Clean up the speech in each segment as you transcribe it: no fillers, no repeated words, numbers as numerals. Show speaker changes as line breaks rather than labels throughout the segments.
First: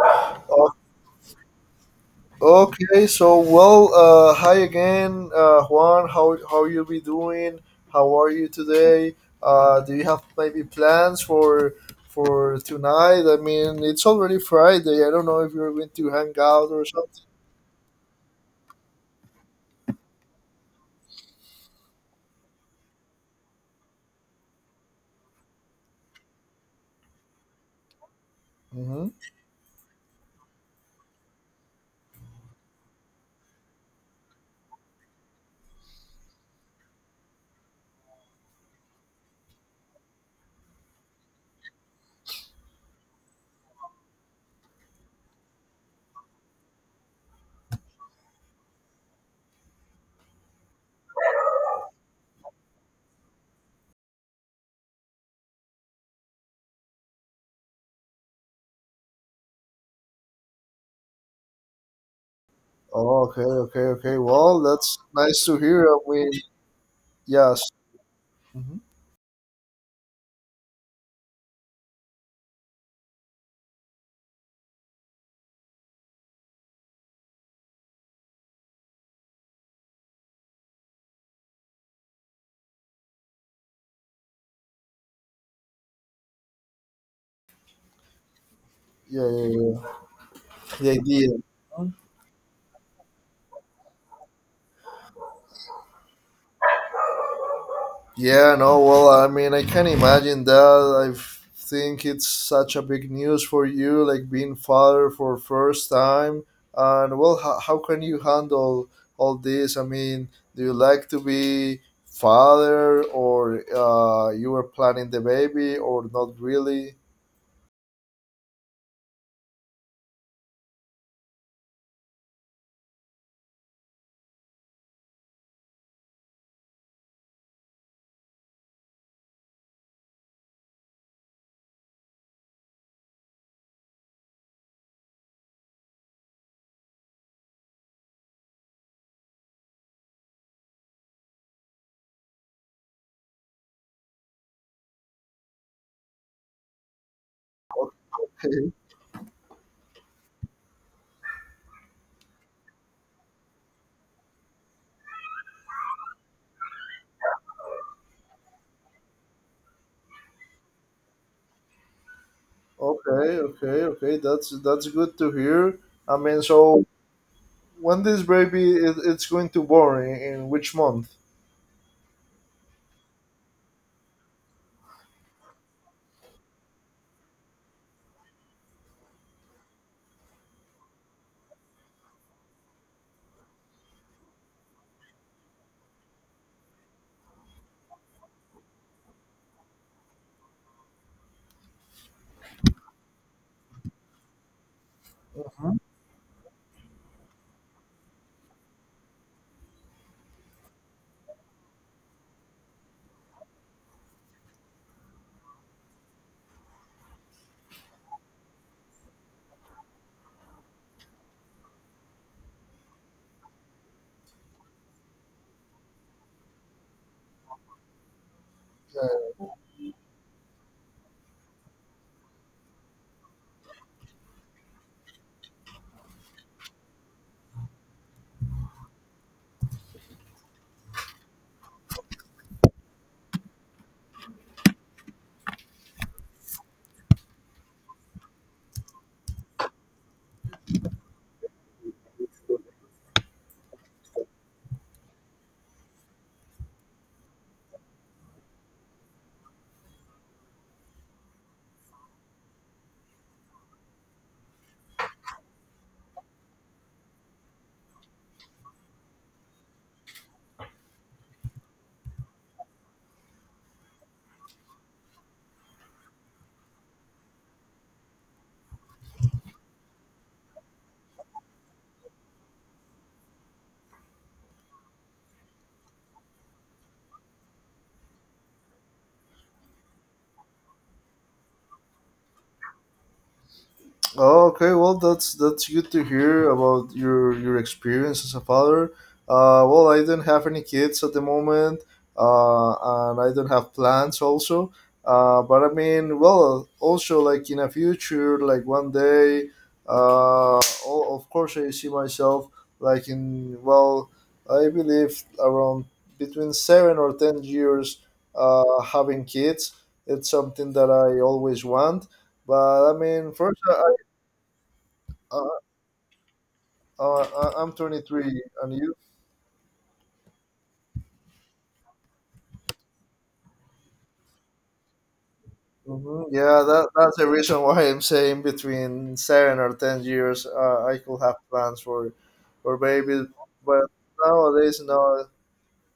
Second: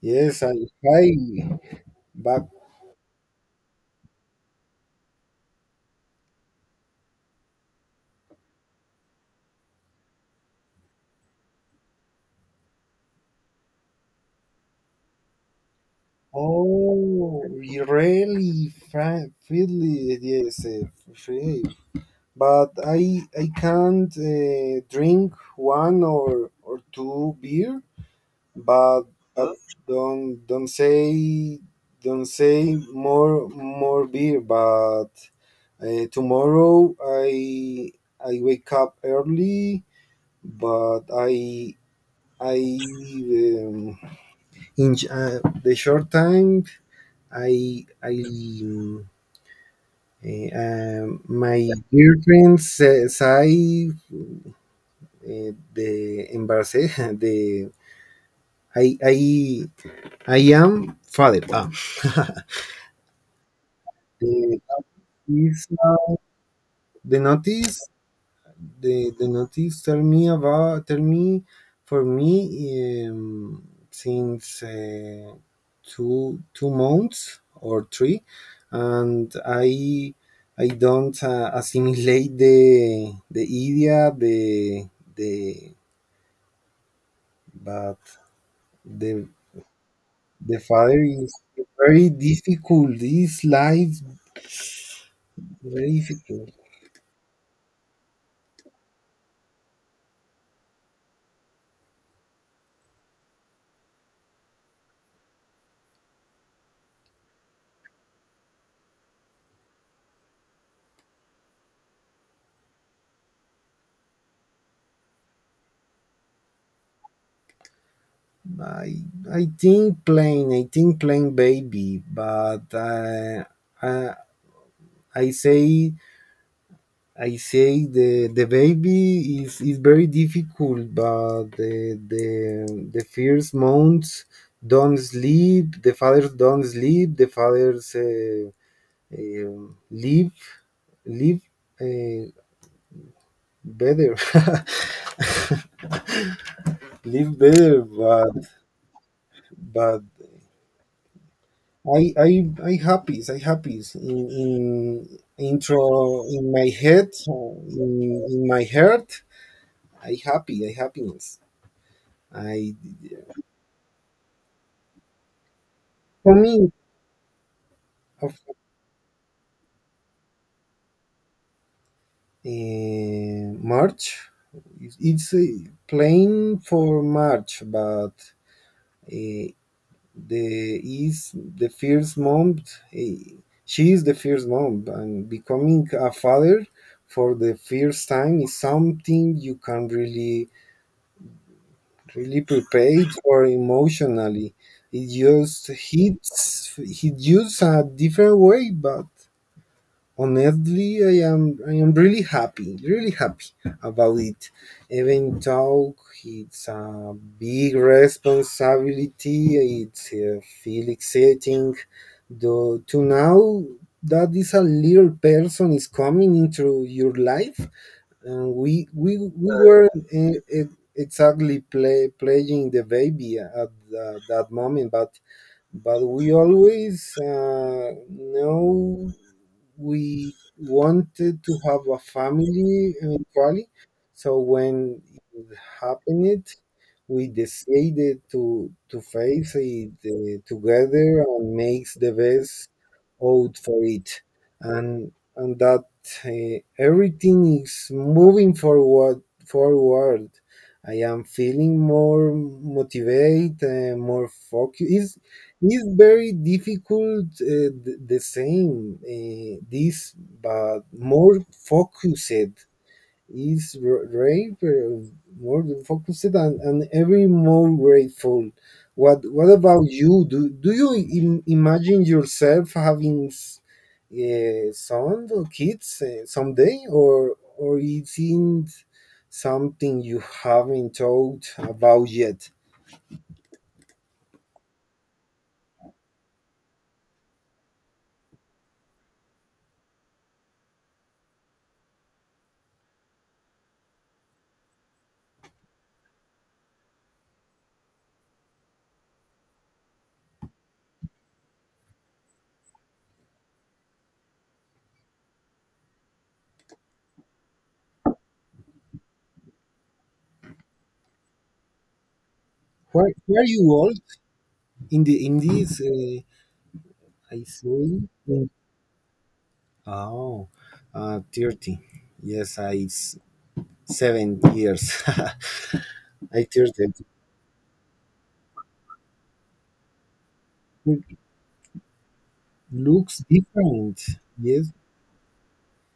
Yes, and
O-
hi back.
Okay, so well, hi again, Juan. How you be doing? How are you today? Do you have maybe plans for tonight? I mean, it's already Friday. I don't know if you're going to hang out or something.
Oh, really, Frank Fiddly, yes, free. But I can't drink one or two beer. But
hmm
but don't say more beer. But tomorrow I wake up early, but I in the short time, I my girlfriend says I the embarrassed the I I I am father. Ah.
Oh, okay, okay, okay.
the,
Well, that's nice to
is,
hear. I
uh,
mean,
the
yes.
notice
hmm
the notice tell me about, tell me for me, since two months or three, and I don't assimilate the idea, the but
Yeah,
the
yeah, yeah.
the
The
father
idea.
is very difficult. This life very difficult.
Yeah, no, well, I mean, I can imagine that. I think it's such a big news for you, like being father for first time. And well, how can you handle all this? I mean, do you like to be father, or you were planning the baby, or not really?
I I think plain baby. But. I, I say I say the baby is very difficult, but the first months don't sleep. The fathers don't sleep. The fathers um live live uh, better, live better. But but I I I happy. I happy in intro in my head, in my heart. I happy. I happiness. I.
Okay, okay, okay. That's good to hear. I
For
mean,
me,
so when this
of-
baby is it's going to born in which month?
March, it's plain for March, but eh, the first month. eh, she is the first month, and becoming a father for the first time is something you can really, really prepare for emotionally. It just hits a different way, but honestly I am really happy, really happy about it, even though it's a big responsibility. It's feel exciting though to now that this a little person is coming into your life, and we were uh, exactly playing the baby at that moment. But we always know we wanted to have a family eventually. So when it happened, we decided to face it together and makes the best out for it, and that everything is moving forward. I am feeling more motivated, more focused. It's very difficult, the same, but more focused. Is rape more focused, and every more grateful. What about you? Do you imagine yourself having son or kids someday, or is it something you haven't thought about yet?
Oh, okay. Well, that's good to hear about your experience as a father. Well, I don't have any kids at the moment, uh, and I don't have plans also. But I mean, well, also like in a future, like one day, of course, I see myself like in well, I believe around between 7 or 10 years, having kids. It's something that I always want. But I
Why
mean,
why are
first,
you
I
old in the in
uh,
this? I
I'm
say,
23, and you?
oh, 30. Yes, 7 years. I
Yeah, that,
30.
that's the reason why I'm saying between 7 or 10 years, I
It
could have plans for
looks
babies, but
different. Yes,
nowadays, no.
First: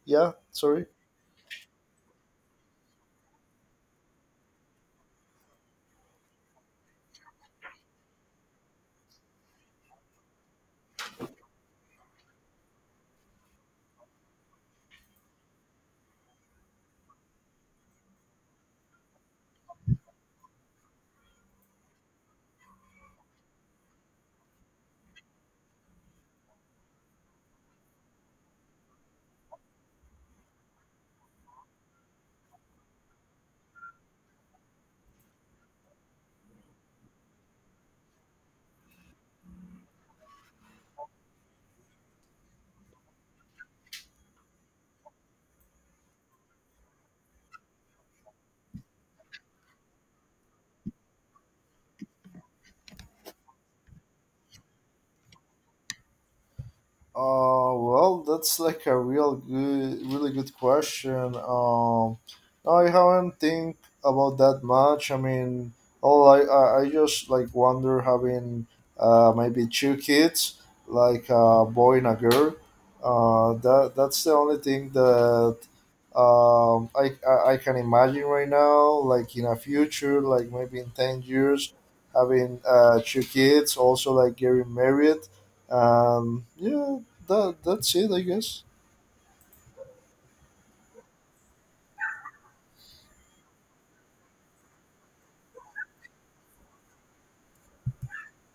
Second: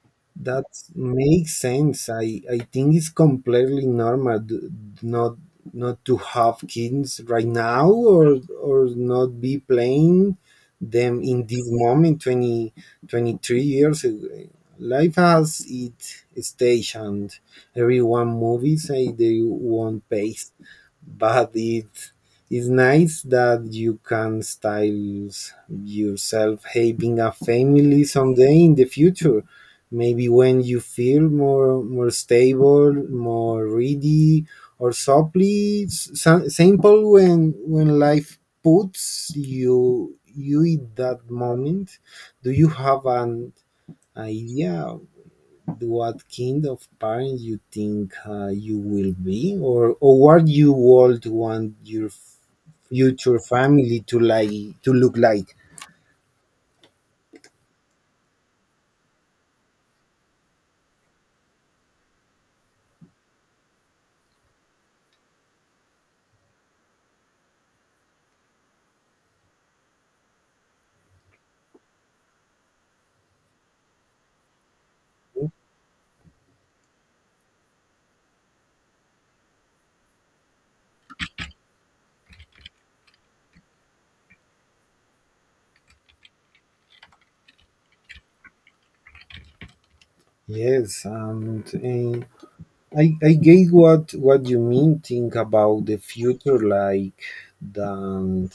Yeah,
that
sorry.
makes sense. I think it's completely normal, not not to have kids right now, or not be playing them in this moment. 20 23 years ago. Life has its stage, and everyone movies say they want pace, but it is nice that you can style yourself having a family someday in the future. Maybe when you feel more stable, more ready, or simply simple, when life puts you in that moment. Do you have an idea what kind of parent you think you will be, or what you would want your future family to like to look like?
Well, that's like a real good, really good question. No, I haven't think about that much. I mean, all I just like wonder having maybe two kids, like a boy and a girl. That that's the only thing that I can imagine right now. Like in a future, like maybe in 10 years, having two kids, also like getting married yeah, that that's it, I guess.
Yes, and I get what you mean. Think about the future, like that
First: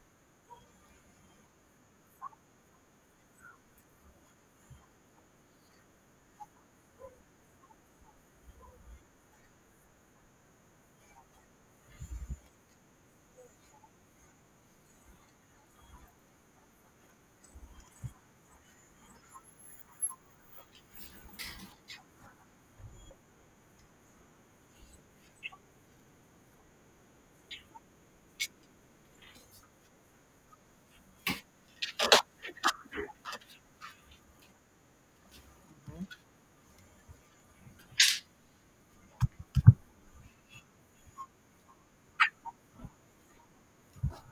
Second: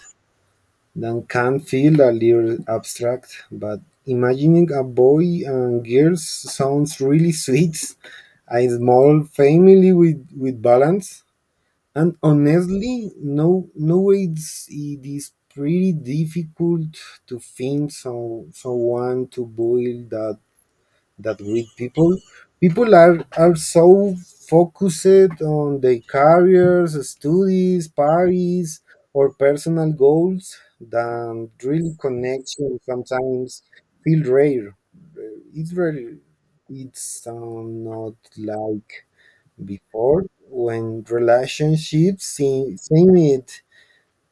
can feel a little abstract, but imagining a boy and girls sounds really sweet, a small family with balance. And honestly, no, nowadays it is pretty difficult to find someone to boil that with people. People are so focused on their careers, studies, parties, or personal goals, that really connection sometimes feel rare. It's really, it's not like before, when relationships seemed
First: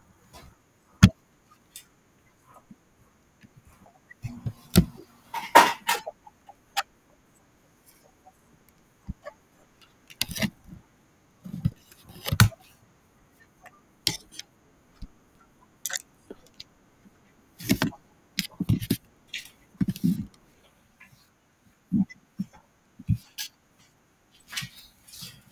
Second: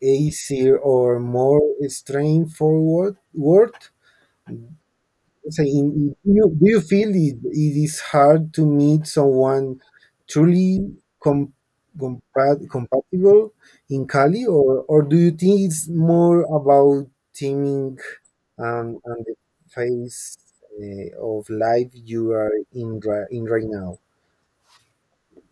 easier or more straightforward. Word. So, do you feel it is hard to meet someone truly com, compatible in Cali? Or do you think it's more about timing and the phase of life you are in, right now?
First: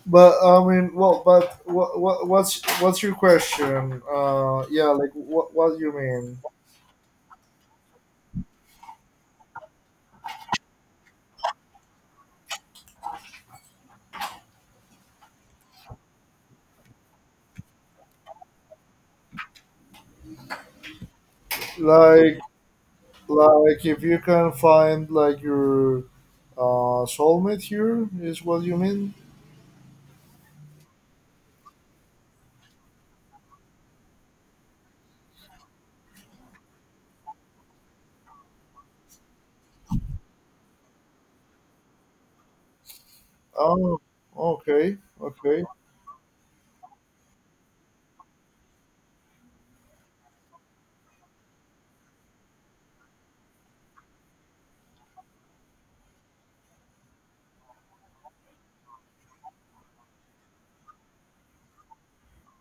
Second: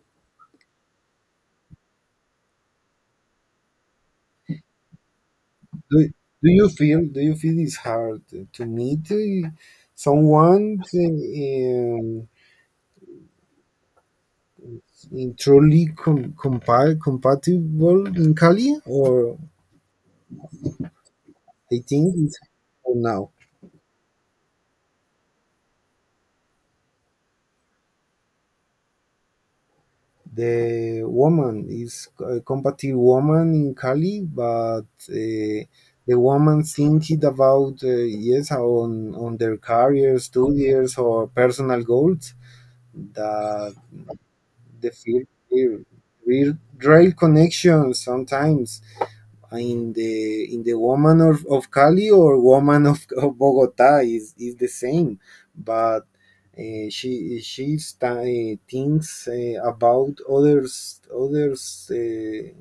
But I mean, well, but what what's your question? Yeah, like what do you
do,
mean?
do you feel it's hard to meet someone, in truly compatible in Cali, or I think it's
Like
for now
like if you can find like your soulmate here is what you mean?
the woman is a compatible woman in Cali. But uh, the woman thinking about, yes, on their career, studies, or personal goals. That
Oh,
the
okay,
field
okay.
here. Rail connection sometimes in the woman of, Cali, or woman of, Bogota, is the same. But thinks about others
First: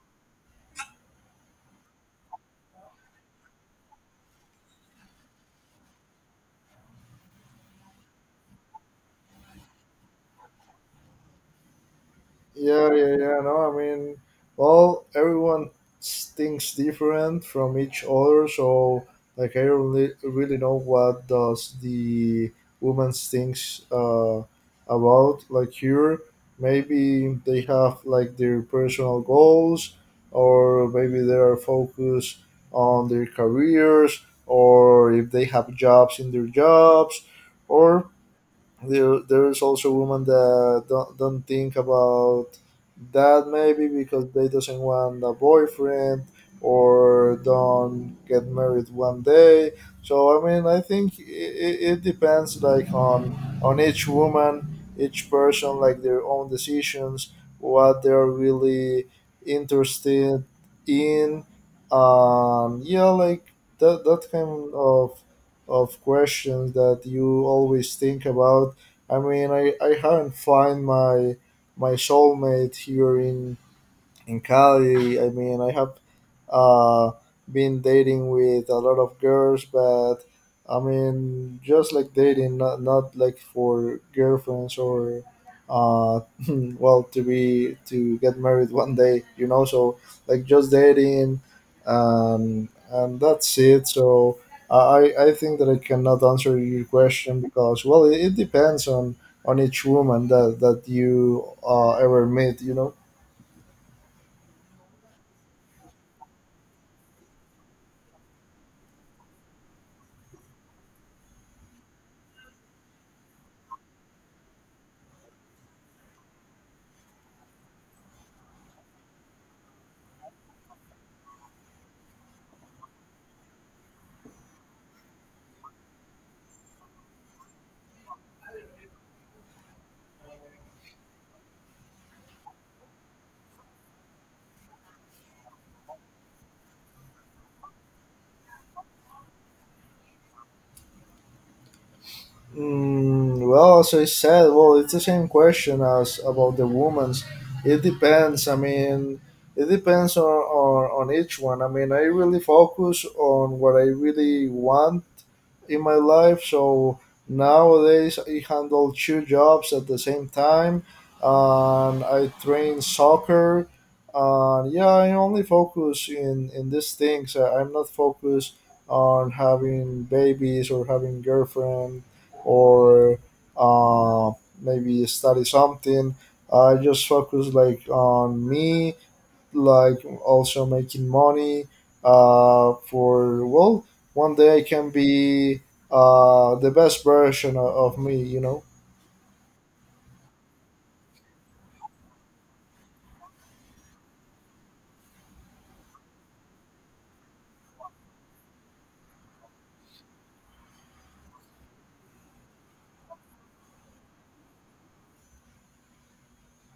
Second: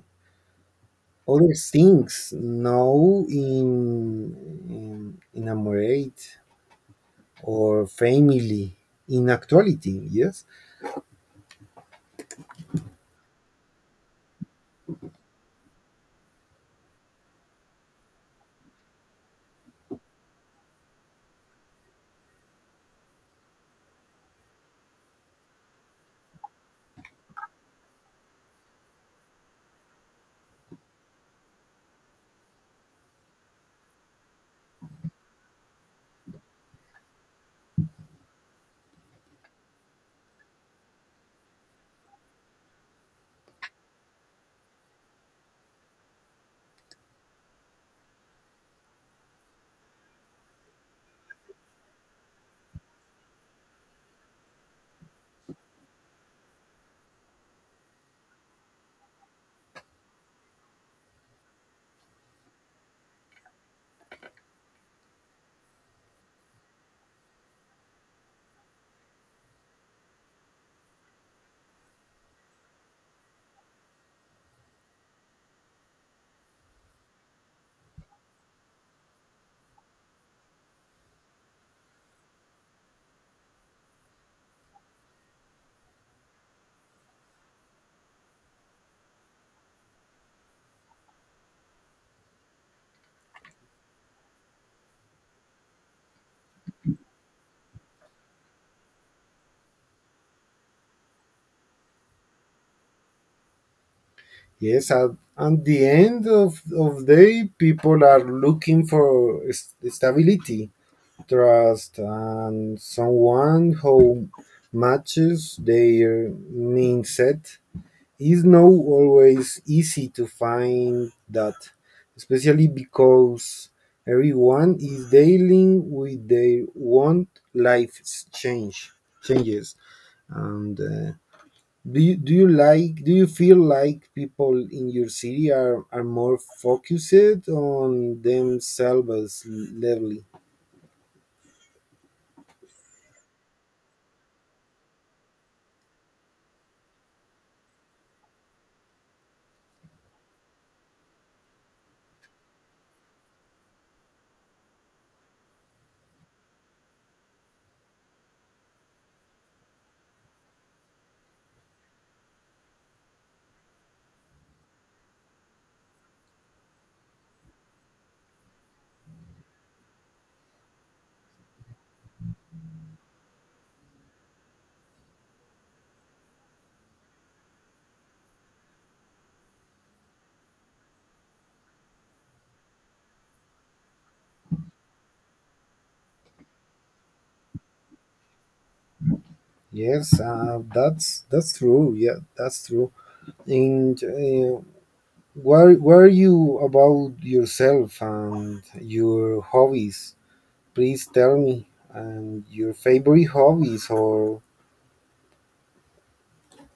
other things now in in a marriage or family, in actuality, yes.
Yeah, yeah, yeah. No, I mean, well, everyone thinks different from each other, so like I really, really know what does the woman thinks about. Like here, maybe they have like their personal goals, or maybe they are focused on their careers, or if they have jobs in their jobs, or there's also women that don't think about that maybe because they doesn't want a boyfriend or don't get married one day. So I mean I think it depends like on each woman, each person, like their own decisions, what they're really interested in. Yeah, like that, that kind of questions that you always think about. I mean, I haven't find my my soulmate here in Cali. I mean, I have uh, been dating with a lot of girls, but I mean, just like dating, not like for girlfriends or uh, well, to be to get married one day, you know. So like just dating, and that's it. So I I think that I cannot answer your question because well, it depends on each woman that that you ever meet, you know.
Yes, at the end of, day, people are looking for stability, trust, and someone who matches their mindset. It's not always easy to find that, especially because everyone is dealing with their own life change changes, and do you feel like people in your city are more focused on themselves levelly?
Mm, well, as I said, well, it's the same question as about the woman's. It depends. I mean, it depends on each one. I mean, I really focus on what I really want in my life. So nowadays I handle two jobs at the same time, and I train soccer. And yeah, I only focus in these things. I'm not focused on having babies or having girlfriend or uh, maybe study something. I just focus like on me, like also making money, for well one day I can be the best version of me, you know.
Yes, that's true, yeah, that's true. And where are you about yourself and your hobbies? Please tell me, and your favorite hobbies? Or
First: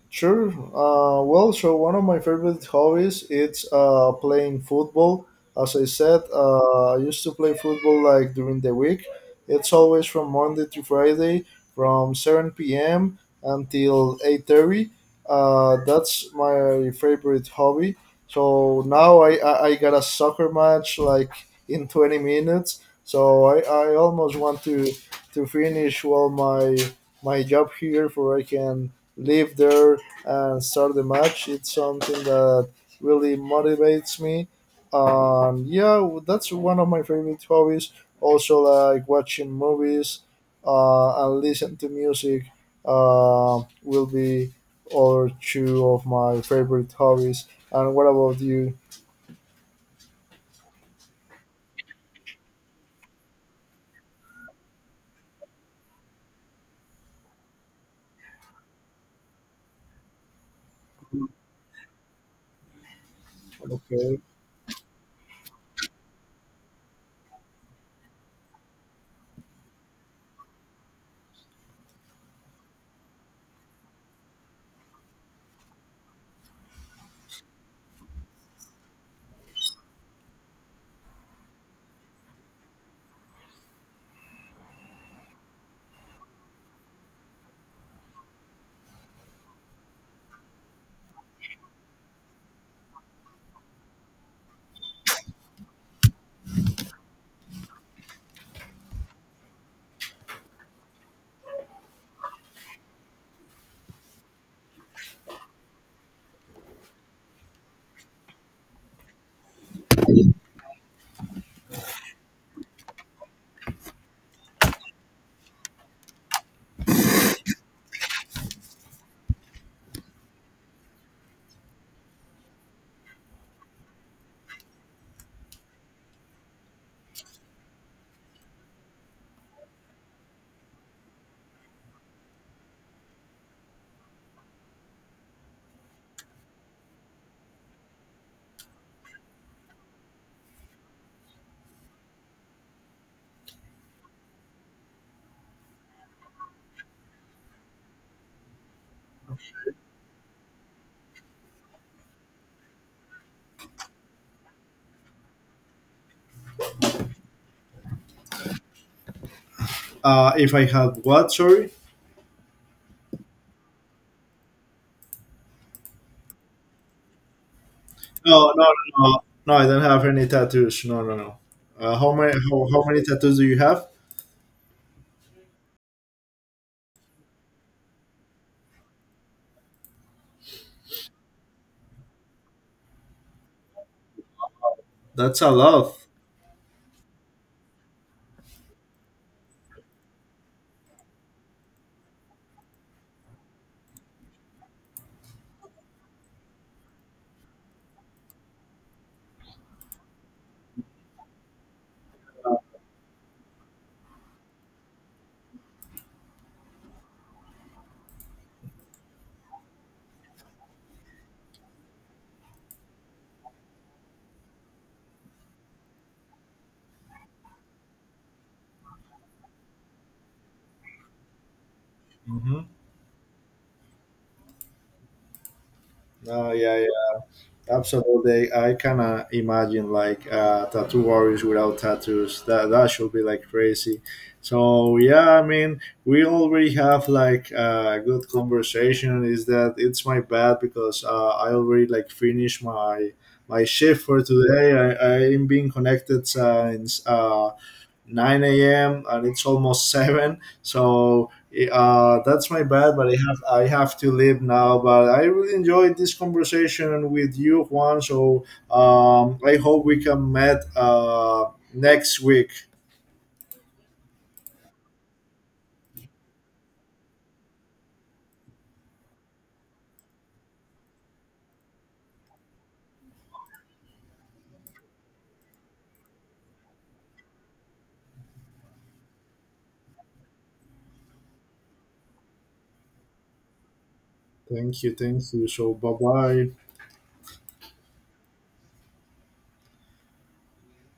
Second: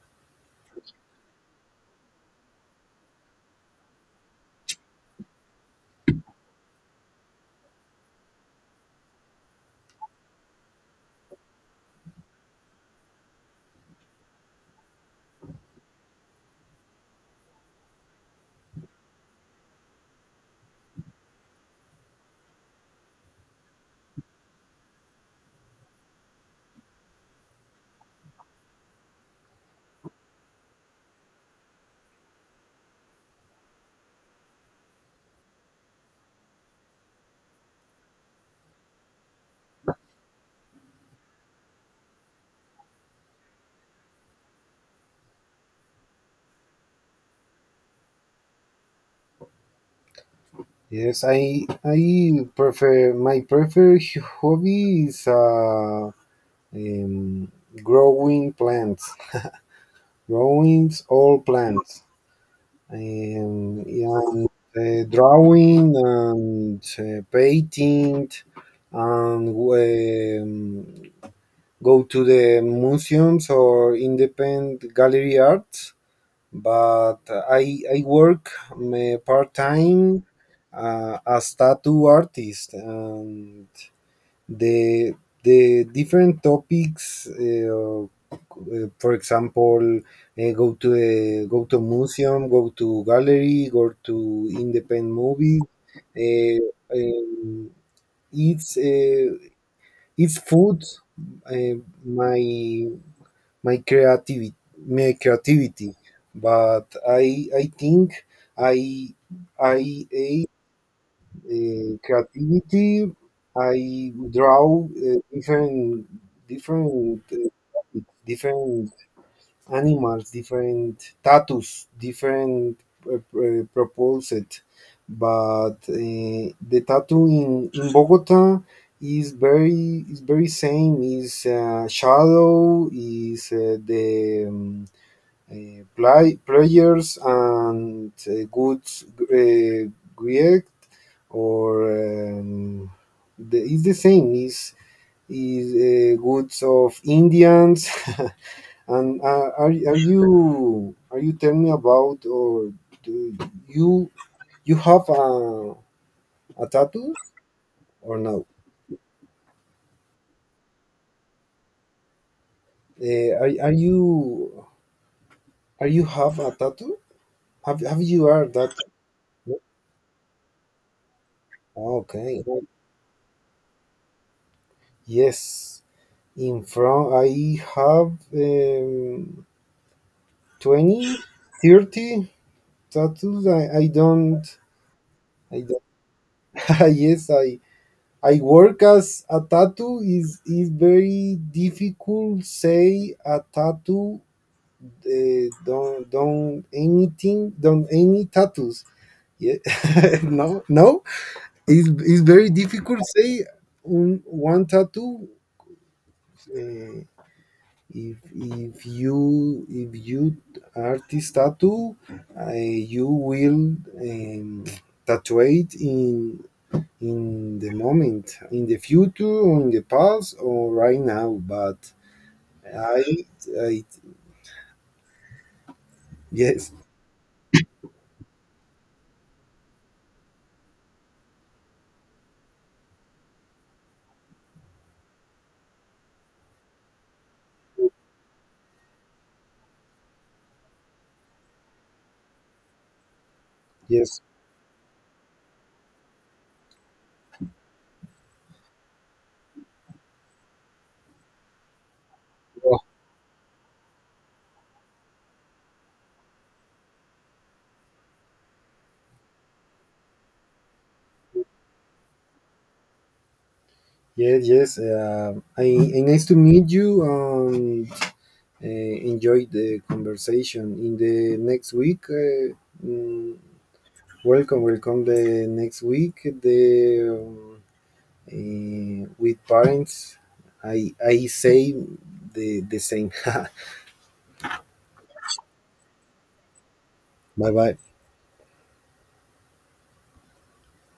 Sure. Well, so one of my favorite hobbies it's playing football. As I said, I used to play football like during the week. It's always from Monday to Friday, from 7 p.m. until 8:30. That's my favorite hobby. So now I got a soccer match like in 20 minutes. So I almost want to finish well my job here, for I can live there and start the match. It's something that really motivates me. Yeah, that's one of my favorite hobbies. Also, like watching movies and listen to music will be other two of my favorite hobbies. And what about you?
yes, I prefer my preferred hobby is um, growing plants, drawings, all plants, um,
Okay.
and drawing, and painting, and go to the museums or independent gallery arts. But I work part time as tattoo artist. The different topics, for example, go to a, museum, go to gallery, go to independent movies, uh, um, it's uh, it's food, uh, my creativity, my creativity but I think, I I creativity. I draw different different uh, different animals, different tattoos, different, proposed. But the tattoo in Bogota is very, is very same. Is shadow. Is the players, and good, uh, great, or, um, the, it's the same. Is goods of Indians, and are you telling me about? Or do you you have a tattoo or no?
If I had what? Sorry.
Are you, are you have a tattoo? Have, you are
No, no,
that?
no, no. No, I don't have any tattoos. No, no, no.
Oh,
How many?
okay.
How many tattoos do you have?
Yes, in front I have 20 30 tattoos. I don't,
That's a
i
lot.
yes, I work as a tattoo is very difficult say a tattoo. Don't anything, don't any tattoos, yeah. No no, it's very difficult say one tattoo. uh, if if you artist tattoo, you will tattoo it in the moment, in the future, or in the past, or right now. But
Mm-hmm.
i, I yes,
Yeah, absolutely. I kind of imagine like tattoo artists without tattoos. That that should be like crazy. So yeah, I mean, we already have like a good conversation. Is that it's my bad because I already like finished my my shift
yes.
for today. I am being connected since 9 a.m. and it's almost 7. So that's my
Oh,
bad, but I have to leave now. But I really enjoyed this conversation with you, Juan. So I hope we can meet next week.
yes, yes, I nice to meet you, and enjoy the conversation in the next week. Mm, welcome the next week the with parents, I say the same. bye
Thank you, thank you. So bye bye.
bye.